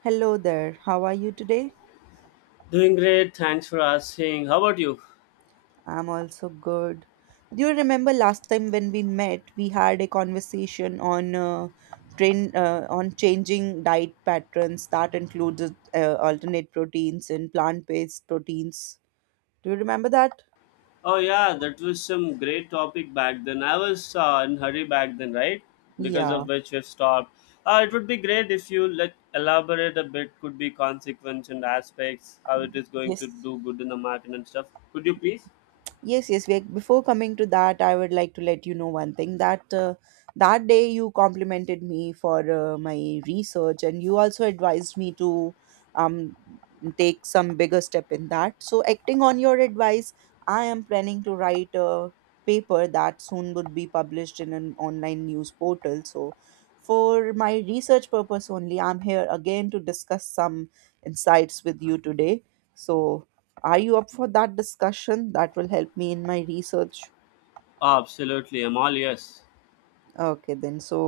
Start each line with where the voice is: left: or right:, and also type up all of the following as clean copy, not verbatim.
right: Hello there. How are you today?
left: Doing great. Thanks for asking. How about you?
right: I'm also good. Do you remember last time when we met, we had a conversation on train on changing diet patterns that includes alternate proteins and plant-based proteins. Do you remember that?
left: Oh yeah, that was some great topic back then. I was in hurry back then, right? Because
right: Yeah.
left: of which we've stopped. It would be great if you let elaborate a bit. Could be consequence and aspects. How it is going to
right: Yes.
left: do good in the market and stuff. Could you please?
right: Before coming to that, I would like to let you know one thing that day you complimented me for my research, and you also advised me to um take some bigger step in that. So, acting on your advice, I am planning to write a paper that soon would be published in an online news portal. So, for my research purpose only, I'm here again to discuss some insights with you today. So. Are you up for that discussion? That will help me in my research.
left: Absolutely. I'm all yes.
right: Okay, then. So,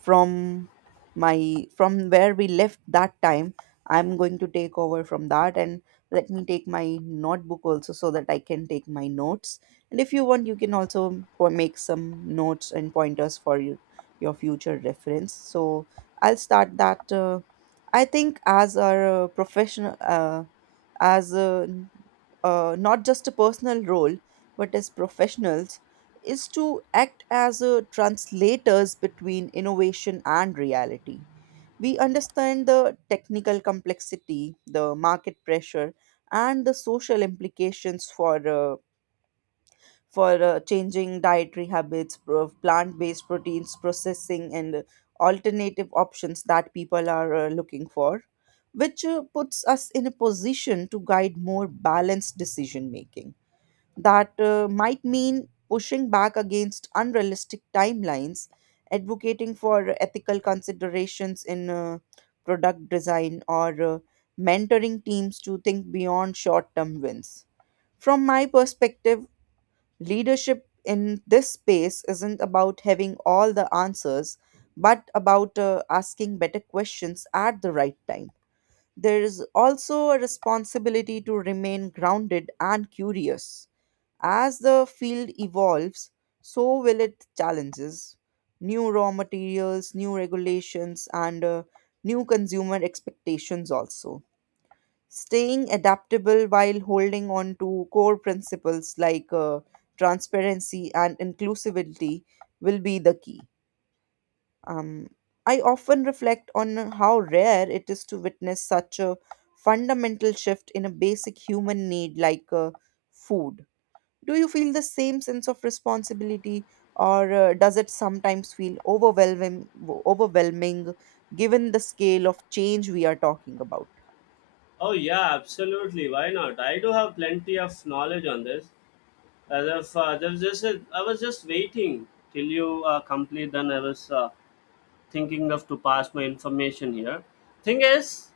right: from my from where we left that time, I'm going to take over from that, and let me take my notebook also so that I can take my notes. And if you want, you can also make some notes and pointers for you, your future reference. So, I'll start that. I think as our professional, as a, not just a personal role, but as professionals, is to act as a translators between innovation and reality. We understand the technical complexity, the market pressure, and the social implications for changing dietary habits, plant-based proteins processing, and alternative options that people are looking for, which puts us in a position to guide more balanced decision making that might mean pushing back against unrealistic timelines, advocating for ethical considerations in product design, or mentoring teams to think beyond short term wins. From my perspective, leadership in this space isn't about having all the answers, but about asking better questions at the right time. There is also a responsibility to remain grounded and curious as the field evolves, so will its challenges. New raw materials, new regulations, and new consumer expectations also. Staying adaptable while holding on to core principles like transparency and inclusivity will be the key. Um, I often reflect on how rare it is to witness such a fundamental shift in a basic human need like food. Do you feel the same sense of responsibility, or does it sometimes feel overwhelming given the scale of change we are talking about?
left: Oh yeah, absolutely. Why not? I do have plenty of knowledge on this. As if there was just a, I was just waiting till you complete. Then I was thinking of to pass my information here. Thing is,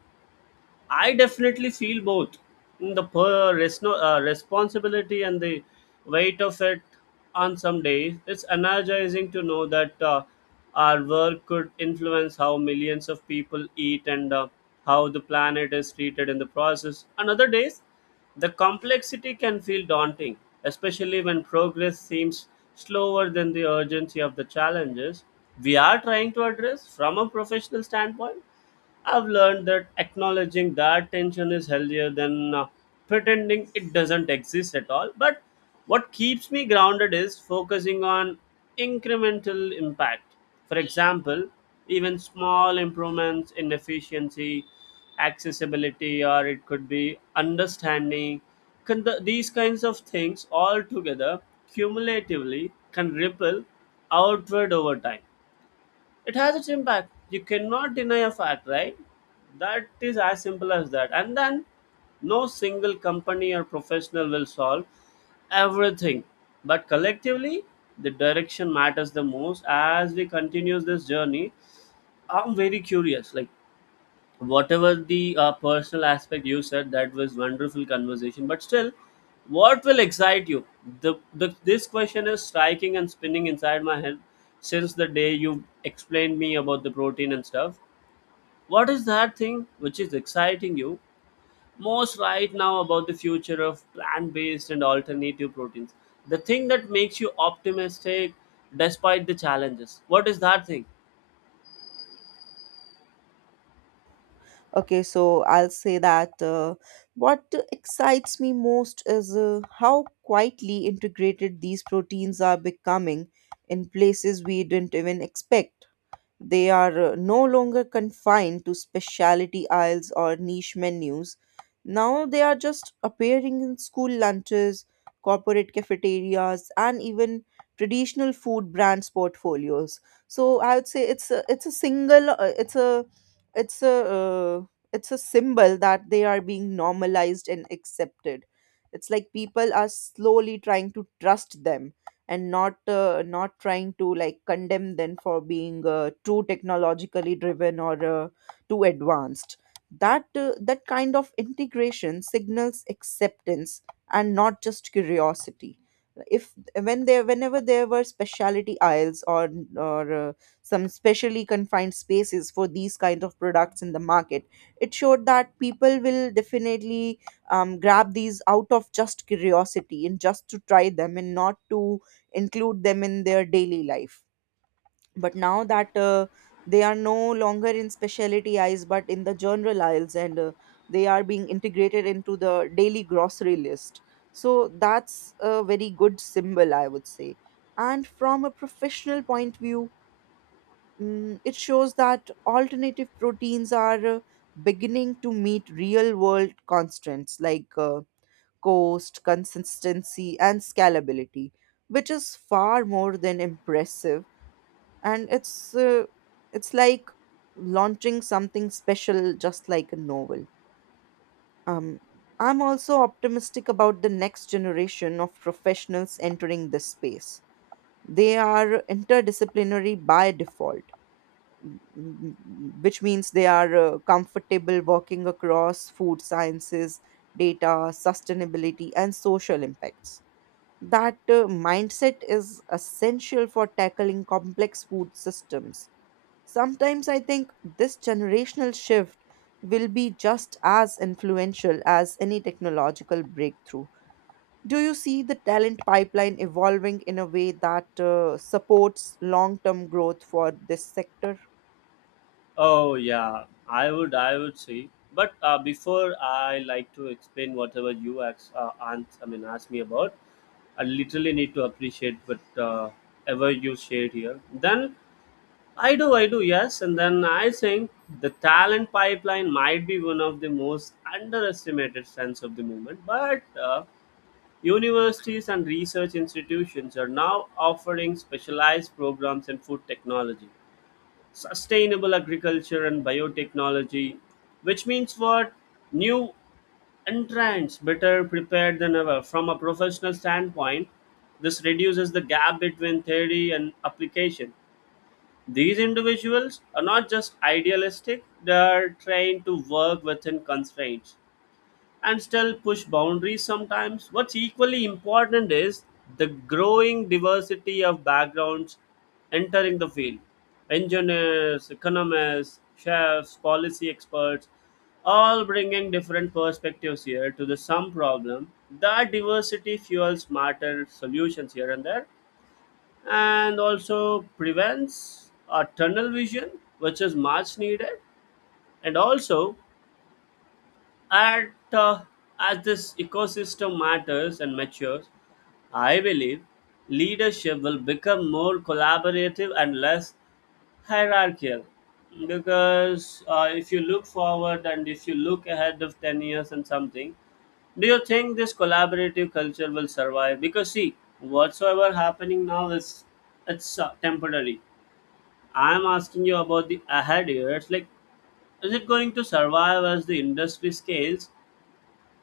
left: I definitely feel both the responsibility and the weight of it on some days. It's energizing to know that our work could influence how millions of people eat, and how the planet is treated in the process. On other days, the complexity can feel daunting, especially when progress seems slower than the urgency of the challenges we are trying to address. From a professional standpoint, I've learned that acknowledging that tension is healthier than pretending it doesn't exist at all. But what keeps me grounded is focusing on incremental impact. For example, even small improvements in efficiency, accessibility, or it could be understanding. These kinds of things all together cumulatively can ripple outward over time. It has its impact. You cannot deny a fact, right? That is as simple as that. And then no single company or professional will solve everything. But collectively, the direction matters the most. As we continue this journey, I'm very curious. Like, whatever the personal aspect you said, that was wonderful conversation, but still, what will excite you? The, the this question is striking and spinning inside my head since the day you explained me about the protein and stuff. What is that thing which is exciting you most right now about the future of plant-based and alternative proteins? The thing that makes you optimistic despite the challenges, what is that thing?
right: Okay, so I'll say that what excites me most is how quietly integrated these proteins are becoming in places we didn't even expect. They are no longer confined to specialty aisles or niche menus. Now they are just appearing in school lunches, corporate cafeterias, and even traditional food brands portfolios. So I would say it's a single it's a it's a it's a symbol that they are being normalized and accepted. It's like people are slowly trying to trust them and not trying to like condemn them for being too technologically driven or too advanced. That that kind of integration signals acceptance and not just curiosity. If when there Whenever there were specialty aisles or or uh, some specially confined spaces for these kinds of products in the market, it showed that people will definitely grab these out of just curiosity and just to try them and not to include them in their daily life. But now that they are no longer in specialty aisles but in the general aisles, and they are being integrated into the daily grocery list, so that's a very good symbol, I would say. And from a professional point of view, it shows that alternative proteins are beginning to meet real world constraints like cost, consistency, and scalability, which is far more than impressive. And it's like launching something special, just like a novel. Um, I'm also optimistic about the next generation of professionals entering this space. They are interdisciplinary by default, m- which means they are comfortable working across food sciences, data, sustainability, and social impacts. That mindset is essential for tackling complex food systems. Sometimes I think this generational shift will be just as influential as any technological breakthrough. Do you see the talent pipeline evolving in a way that supports long term growth for this sector?
left: Oh yeah, I would say. But before I like to explain whatever you ask, ask me about, I literally need to appreciate what ever you shared here. Then I do yes, and then I think the talent pipeline might be one of the most underestimated strengths of the movement. But universities and research institutions are now offering specialized programs in food technology, sustainable agriculture, and biotechnology, which means what? New entrants better prepared than ever. From a professional standpoint, this reduces the gap between theory and application. These individuals are not just idealistic, they are trained to work within constraints and still push boundaries sometimes. What's equally important is the growing diversity of backgrounds entering the field: engineers, economists, chefs, policy experts, all bringing different perspectives here to the sum problem. That diversity fuels smarter solutions here and there, and also prevents a tunnel vision, which is much needed, and also and as this ecosystem matters and matures, I believe leadership will become more collaborative and less hierarchical. Because if you look forward and if you look ahead of 10 years and something, do you think this collaborative culture will survive? Because see, whatsoever happening now is, it's temporary. I am asking you about the ahead years. Like, is it going to survive as the industry scales?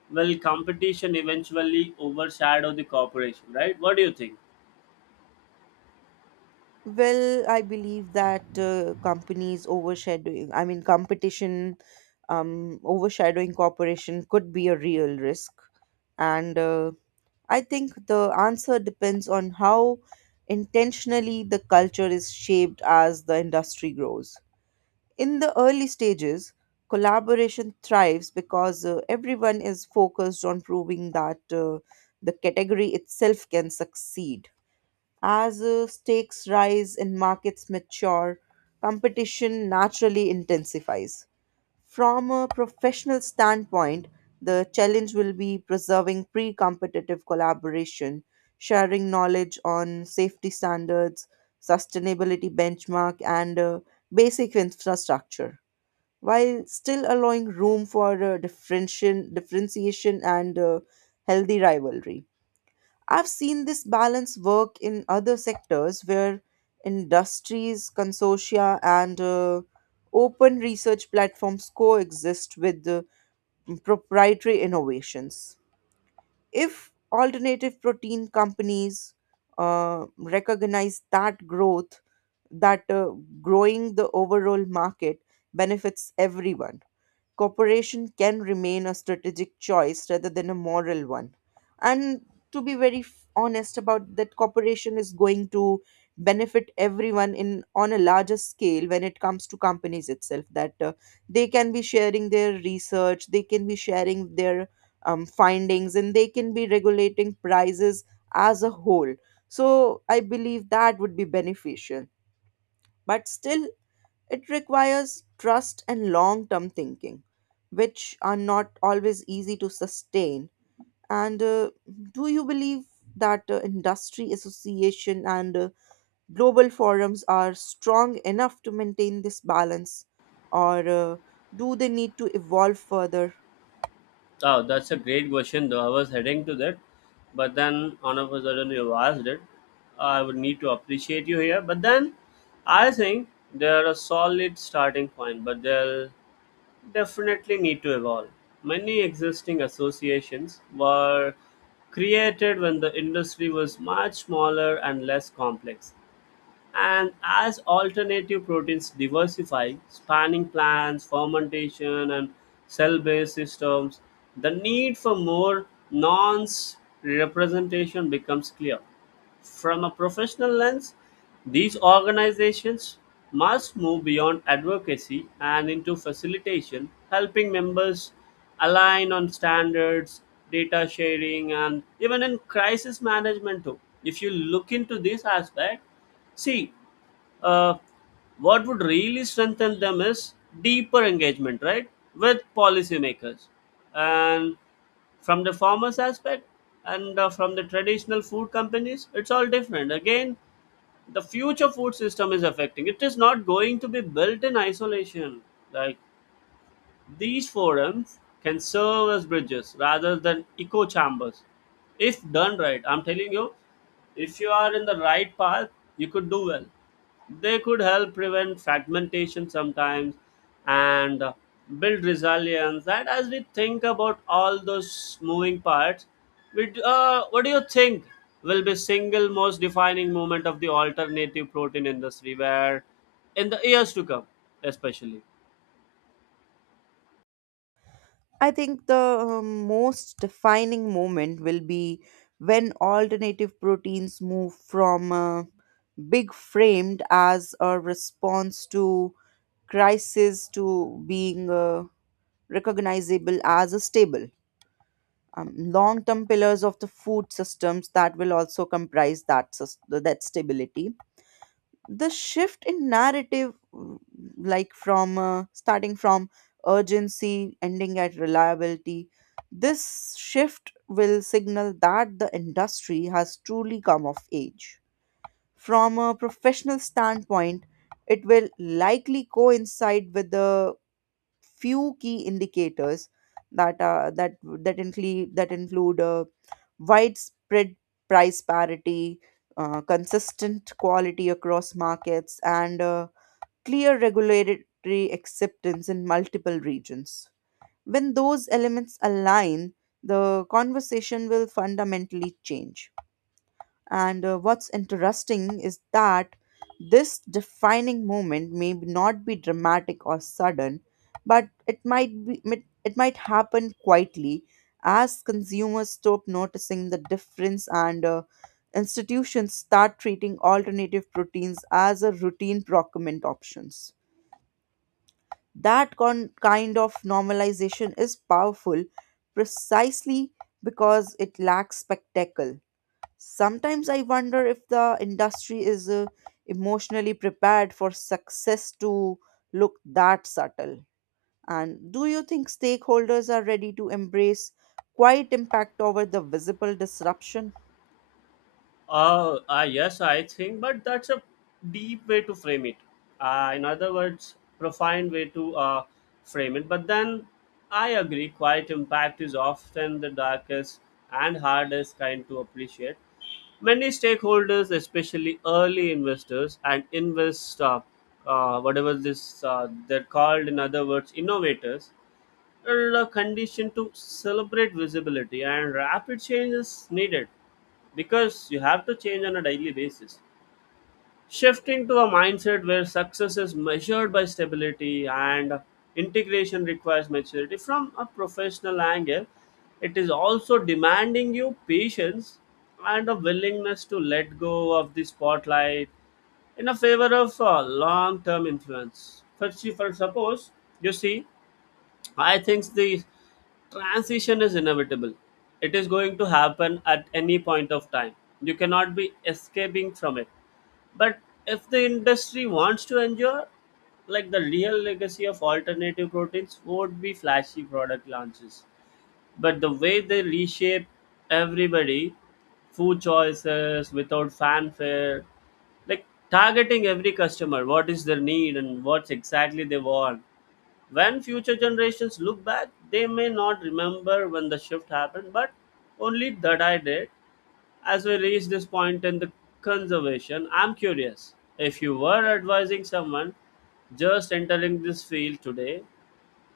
left: Well, competition eventually overshadow the cooperation, right? What do you think?
right: Well, I believe that companies overshadowing, I mean, competition overshadowing cooperation could be a real risk. And I think the answer depends on how intentionally the culture is shaped as the industry grows. In the early stages, collaboration thrives because everyone is focused on proving that the category itself can succeed. As stakes rise and markets mature, competition naturally intensifies. From a professional standpoint, the challenge will be preserving pre competitive collaboration, sharing knowledge on safety standards, sustainability benchmark, and basic infrastructure, while still allowing room for differentiation and healthy rivalry. I've seen this balance work in other sectors where industries, consortia, and open research platforms coexist with proprietary innovations. If alternative protein companies recognize that that uh, growing the overall market benefits everyone, cooperation can remain a strategic choice rather than a moral one. And to be very honest about that, cooperation is going to benefit everyone in on a larger scale when it comes to companies itself, that they can be sharing their research, they can be sharing their findings, and they can be regulating prices as a whole. So I believe that would be beneficial, but still it requires trust and long term thinking, which are not always easy to sustain. And do you believe that industry association and global forums are strong enough to maintain this balance, or do they need to evolve further?
left: Oh, that's a great question, though. I was heading to that, but then all of a sudden you asked it. I would need to appreciate you here, but then I think they're a solid starting point, but they'll definitely need to evolve. Many existing associations were created when the industry was much smaller and less complex. And as alternative proteins diversify, spanning plants, fermentation, and cell based systems, the need for more nonce representation becomes clear. From a professional lens, these organizations must move beyond advocacy and into facilitation, helping members align on standards, data sharing, and even in crisis management too. If you look into this aspect, see, uh, what would really strengthen them is deeper engagement, right, with policymakers. And from the farmers aspect, and from the traditional food companies, it's all different again. The future food system is affecting, it is not going to be built in isolation. Like, these forums can serve as bridges rather than echo chambers. If done right, I'm telling you, if you are in the right path, you could do well. They could help prevent fragmentation sometimes, and build resilience. That as we think about all those moving parts, what do you think will be single most defining moment of the alternative protein industry where, in the years to come, especially?
right: I think the most defining moment will be when alternative proteins move from big framed as a response to crisis to being recognizable as a stable. Long-term pillars of the food systems that will also comprise that that stability. The shift in narrative, like from starting from urgency, ending at reliability, this shift will signal that the industry has truly come of age. From a professional standpoint, it will likely coincide with the few key indicators that include widespread price parity, consistent quality across markets, and clear regulatory acceptance in multiple regions. When those elements align, the conversation will fundamentally change. And what's interesting is that this defining moment may not be dramatic or sudden, but it might happen quietly as consumers stop noticing the difference, and institutions start treating alternative proteins as a routine procurement options. That kind of normalization is powerful precisely because it lacks spectacle. Sometimes I wonder if the industry is emotionally prepared for success to look that subtle. And do you think stakeholders are ready to embrace quiet impact over the visible disruption?
left: Yes, I think, but that's a deep way to frame it. In other words, profound way to frame it. But then I agree, quiet impact is often the darkest and hardest kind to appreciate. Many stakeholders, especially early investors and invest, whatever this they're called in other words, innovators, are conditioned to celebrate visibility and rapid change is needed because you have to change on a daily basis. Shifting to a mindset where success is measured by stability and integration requires maturity. From a professional angle, it is also demanding you patience and a willingness to let go of the spotlight in a favor of long-term influence. For Suppose you see, I think the transition is inevitable. It is going to happen at any point of time. You cannot be escaping from it. But if the industry wants to endure, like the real legacy of alternative proteins would be flashy product launches. But the way they reshape everybody, food choices without fanfare, like targeting every customer, what is their need and what exactly they want. When future generations look back, they may not remember when the shift happened, but only that I did. As we reach this point in the conservation, I'm curious, if you were advising someone just entering this field today,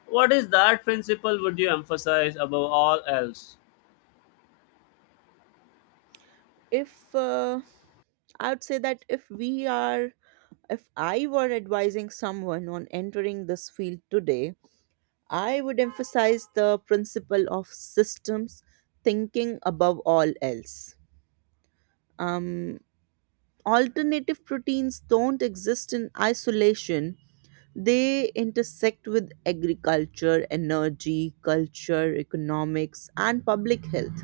left: what is that principle would you emphasize above all else?
right: If I would say that if we are if I were advising someone on entering this field today, I would emphasize the principle of systems thinking above all else. Um, Alternative proteins don't exist in isolation, they intersect with agriculture, energy, culture, economics, and public health.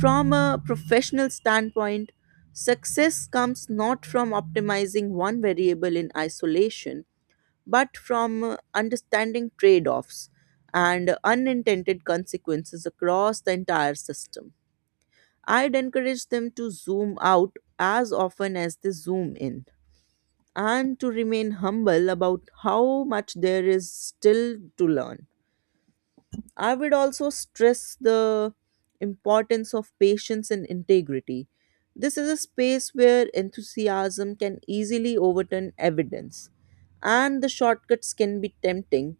right: From a professional standpoint, success comes not from optimizing one variable in isolation, but from understanding trade offs and unintended consequences across the entire system. I'd encourage them to zoom out as often as they zoom in, and to remain humble about how much there is still to learn. I would also stress the importance of patience and integrity. This is a space where enthusiasm can easily overturn evidence, and the shortcuts can be tempting,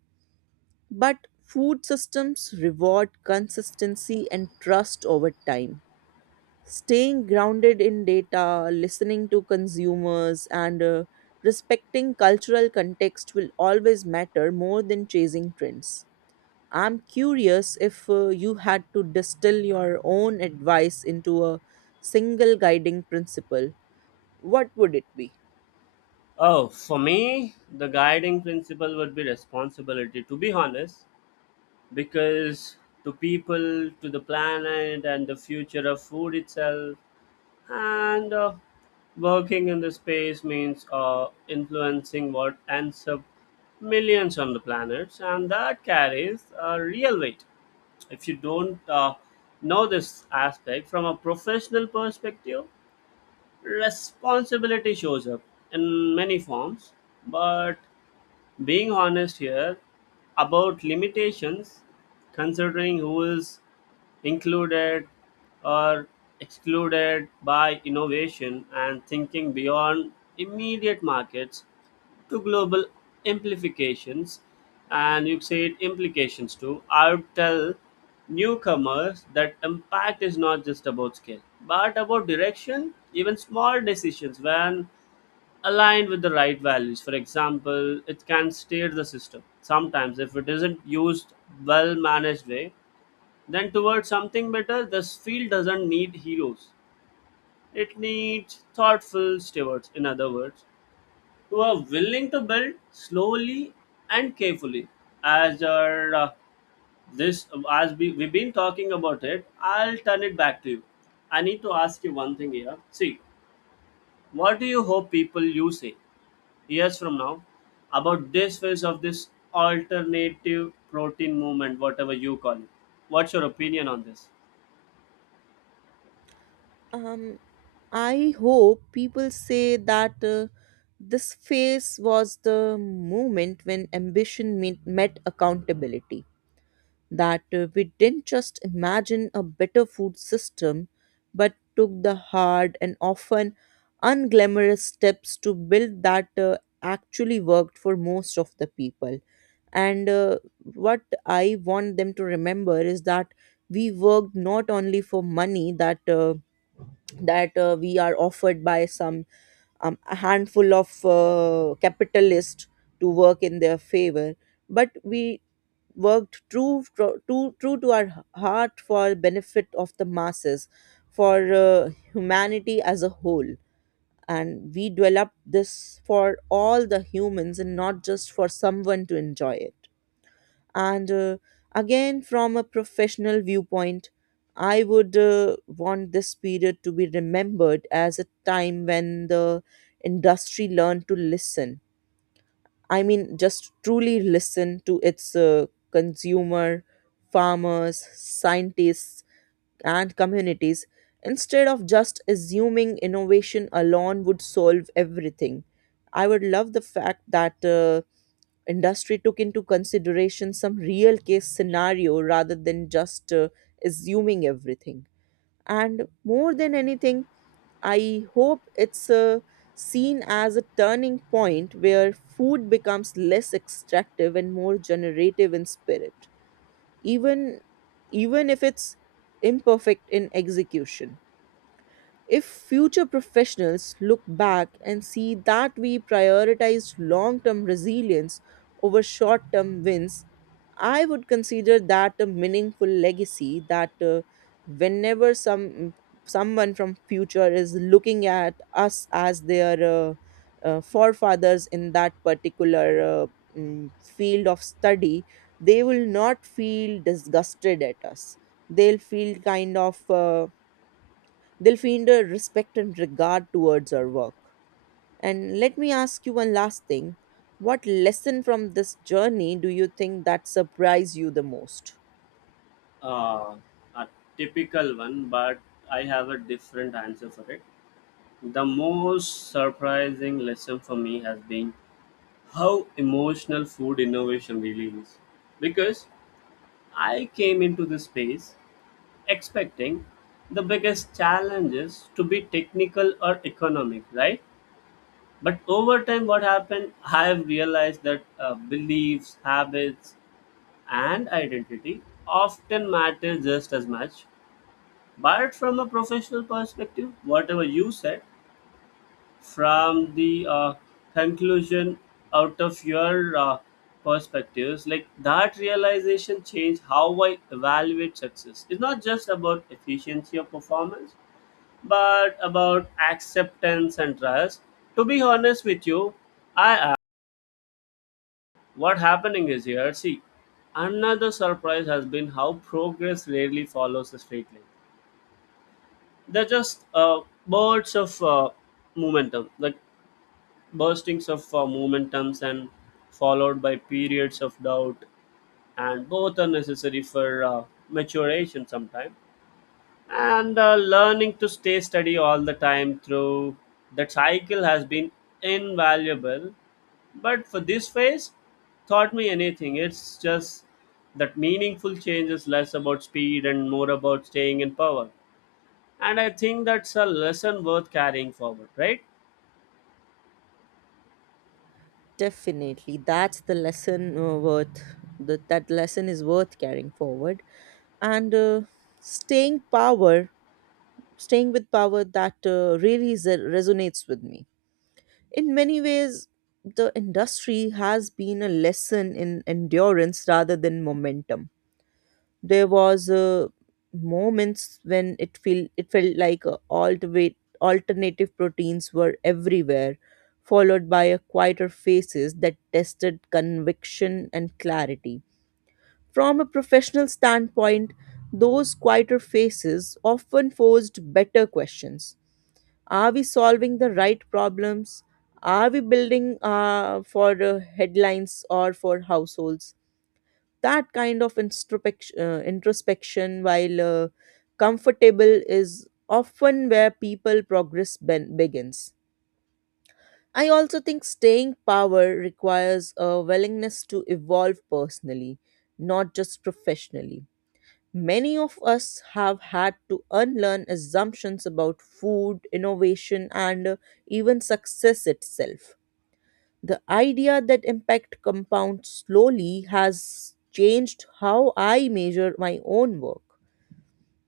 right: but food systems reward consistency and trust over time. Staying grounded in data, listening to consumers, and respecting cultural context will always matter more than chasing trends. I'm curious if you had to distill your own advice into a single guiding principle, what would it be?
left: Oh, for me, the guiding principle would be responsibility, to be honest, because to people, to the planet, and the future of food itself, and working in the space means influencing what ends up millions on the planets, and that carries a real weight. If you don't know this aspect, from a professional perspective, responsibility shows up in many forms, but being honest here about limitations, considering who is included or excluded by innovation, and thinking beyond immediate markets to global amplifications, and you said implications too. I would tell newcomers that impact is not just about scale, but about direction. Even small decisions, when aligned with the right values, for example, it can steer the system sometimes, if it isn't used well managed way, then, towards something better. This field doesn't need heroes. It needs thoughtful stewards, in other words, who are willing to build slowly and carefully. As our, uh, this, as we've been talking about it, I'll turn it back to you. I need to ask you one thing here. See, what do you hope people you say years from now about this phase of this alternative protein movement, whatever you call it? What's your opinion on this?
right: Um, I hope people say that this phase was the moment when ambition meet, met accountability, that we didn't just imagine a better food system, but took the hard and often unglamorous steps to build that actually worked for most of the people. And what I want them to remember is that we worked not only for money that we are offered by some a handful of capitalists to work in their favor, but we worked true to our heart for benefit of the masses, for humanity as a whole. And we developed this for all the humans and not just for someone to enjoy it and again, from a professional viewpoint, I would want this period to be remembered as a time when the industry learned to listen, I mean just truly listen to its consumer, farmers, scientists, and communities, instead of just assuming innovation alone would solve everything. I would love the fact that industry took into consideration some real case scenario rather than just assuming everything. And more than anything, I hope it's seen as a turning point where food becomes less extractive and more generative in spirit, even even if it's imperfect in execution. If future professionals look back and see that we prioritized long term resilience over short term wins, I would consider that a meaningful legacy, that whenever someone from future is looking at us as their forefathers in that particular field of study, they will not feel disgusted at us. They'll feel kind of they'll find a respect and regard towards our work. And let me ask you one last thing. What lesson from this journey do you think that surprised you the most?
left: uh, a typical one, but I have a different answer for it. The most surprising lesson for me has been how emotional food innovation really is. Because I came into this space expecting the biggest challenges to be technical or economic, right? But over time, what happened, I have realized that beliefs, habits, and identity often matter just as much. But from a professional perspective, whatever you said, from the conclusion out of your perspectives, like that realization changed how I evaluate success. It's not just about efficiency or performance, but about acceptance and trust. To be honest with you, I am. What happening is here. See, another surprise has been how progress rarely follows a straight line. They're just bursts of momentum, like burstings of momentums, and followed by periods of doubt, and both are necessary for maturation sometime. And learning to stay steady all the time through that cycle has been invaluable. But for this phase, taught me anything. It's just that meaningful change is less about speed and more about staying in power, and I think that's a lesson worth carrying forward, right?
right: Definitely, that's the lesson worth. That lesson is worth carrying forward. And Staying power, staying with power, that really is, resonates with me in many ways. The industry has been a lesson in endurance rather than momentum. There was moments when it felt like alternate alternative proteins were everywhere, followed by a quieter phases that tested conviction and clarity. From a professional standpoint, those quieter phases often posed better questions. Are we solving the right problems? Are we building for headlines or for households? That kind of introspection, while comfortable, is often where people progress begins. I also think staying power requires a willingness to evolve personally, not just professionally. Many of us have had to unlearn assumptions about food innovation and even success itself. The idea that impact compounds slowly has changed how I measure my own work.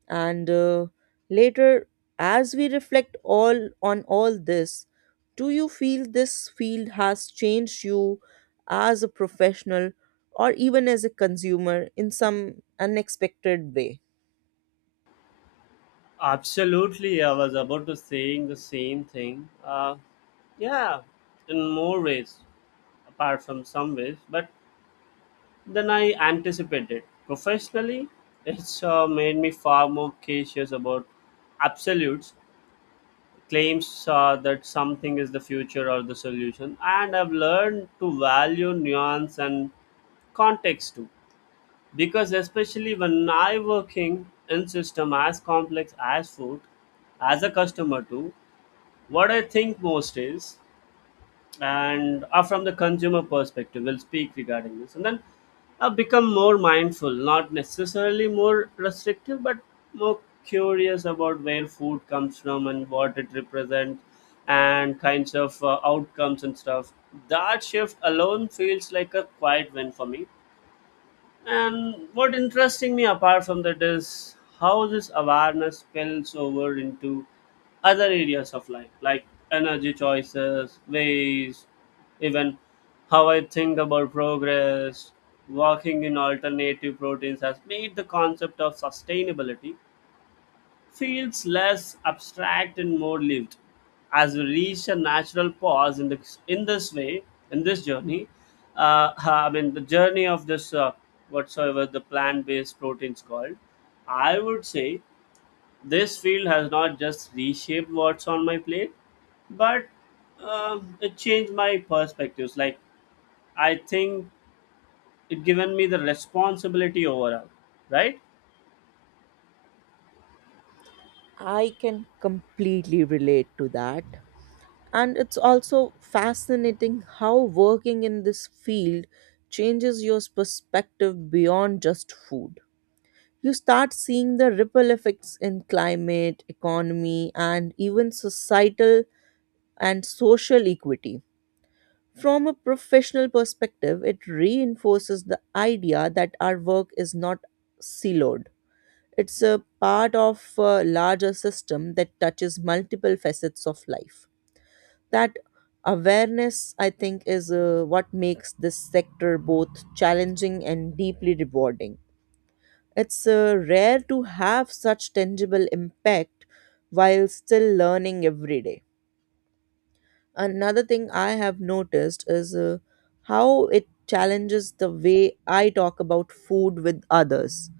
right: And Later, as we reflect all on all this, do you feel this field has changed you as a professional, or even as a consumer, in some unexpected way?
left: Absolutely, I was about to saying the same thing, yeah, in more ways apart from some ways, but then I anticipated. Professionally, it's made me far more cautious about absolutes claims, that something is the future or the solution, and I've learned to value nuance and context too. Because especially when I working in system as complex as food, as a customer too, what I think most is, and from the consumer perspective, we'll speak regarding this, and then become more mindful, not necessarily more restrictive, but more curious about where food comes from and what it represents, and kinds of outcomes and stuff. That shift alone feels like a quiet win for me, and what interesting me apart from that is how this awareness spills over into other areas of life, like energy choices, waste, even how I think about progress. Working in alternative proteins has made the concept of sustainability feels less abstract and more lived. As we reach a natural pause in this way, in this journey, I mean, the journey of this, whatsoever the plant based proteins called, I would say this field has not just reshaped what's on my plate, but it changed my perspectives. Like, I think it given me the responsibility overall, right?
right: I can completely relate to that. And it's also fascinating how working in this field changes your perspective beyond just food. You start seeing the ripple effects in climate, economy, and even societal and social equity. From a professional perspective, it reinforces the idea that our work is not siloed. It's a part of a larger system that touches multiple facets of life. That awareness, I think, is what makes this sector both challenging and deeply rewarding. It's rare to have such tangible impact while still learning every day. Another thing I have noticed is how it challenges the way I talk about food with others.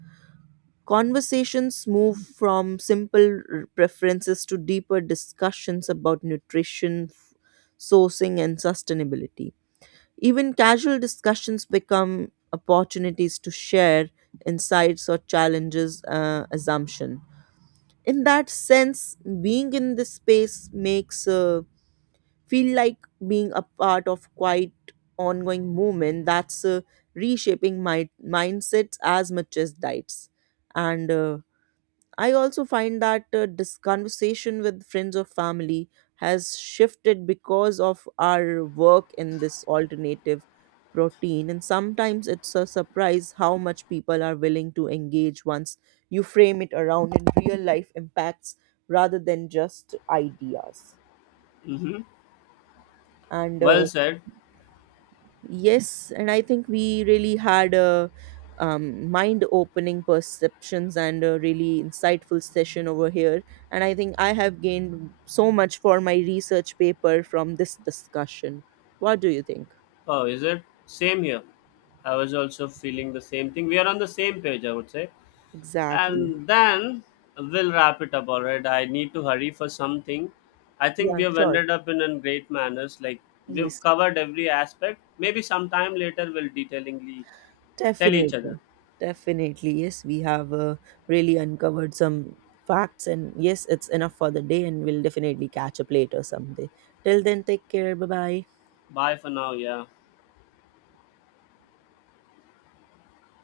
right: Conversations move from simple preferences to deeper discussions about nutrition, sourcing, and sustainability. Even casual discussions become opportunities to share insights or challenges assumption. In that sense, being in this space makes feel like being a part of quite ongoing movement that's reshaping my mindsets as much as diets. And I also find that this conversation with friends or family has shifted because of our work in this alternative protein. And sometimes it's a surprise how much people are willing to engage once you frame it around in real life impacts rather than just ideas.
left: Mm-hmm.
right: And
left: Well said.
right: Yes, and I think we really had a mind-opening perceptions and a really insightful session over here. And I think I have gained so much for my research paper from this discussion. What do you think?
left: Oh, is it? Same here. I was also feeling the same thing. We are on the same page, I would say.
right: Exactly.
left: And then we'll wrap it up, all right? I need to hurry for something. I think
right: Yeah,
left: we have
right: sure.
left: ended up in a great manners. Like we've
right: Yes,
left: covered every aspect. Maybe sometime later we'll detailingly tell each other.
right: definitely. Definitely. Yes, we have really uncovered some facts, and yes, it's enough for the day, and we'll definitely catch up later someday. Till then, take care. Bye bye.
left: Bye for now. Yeah.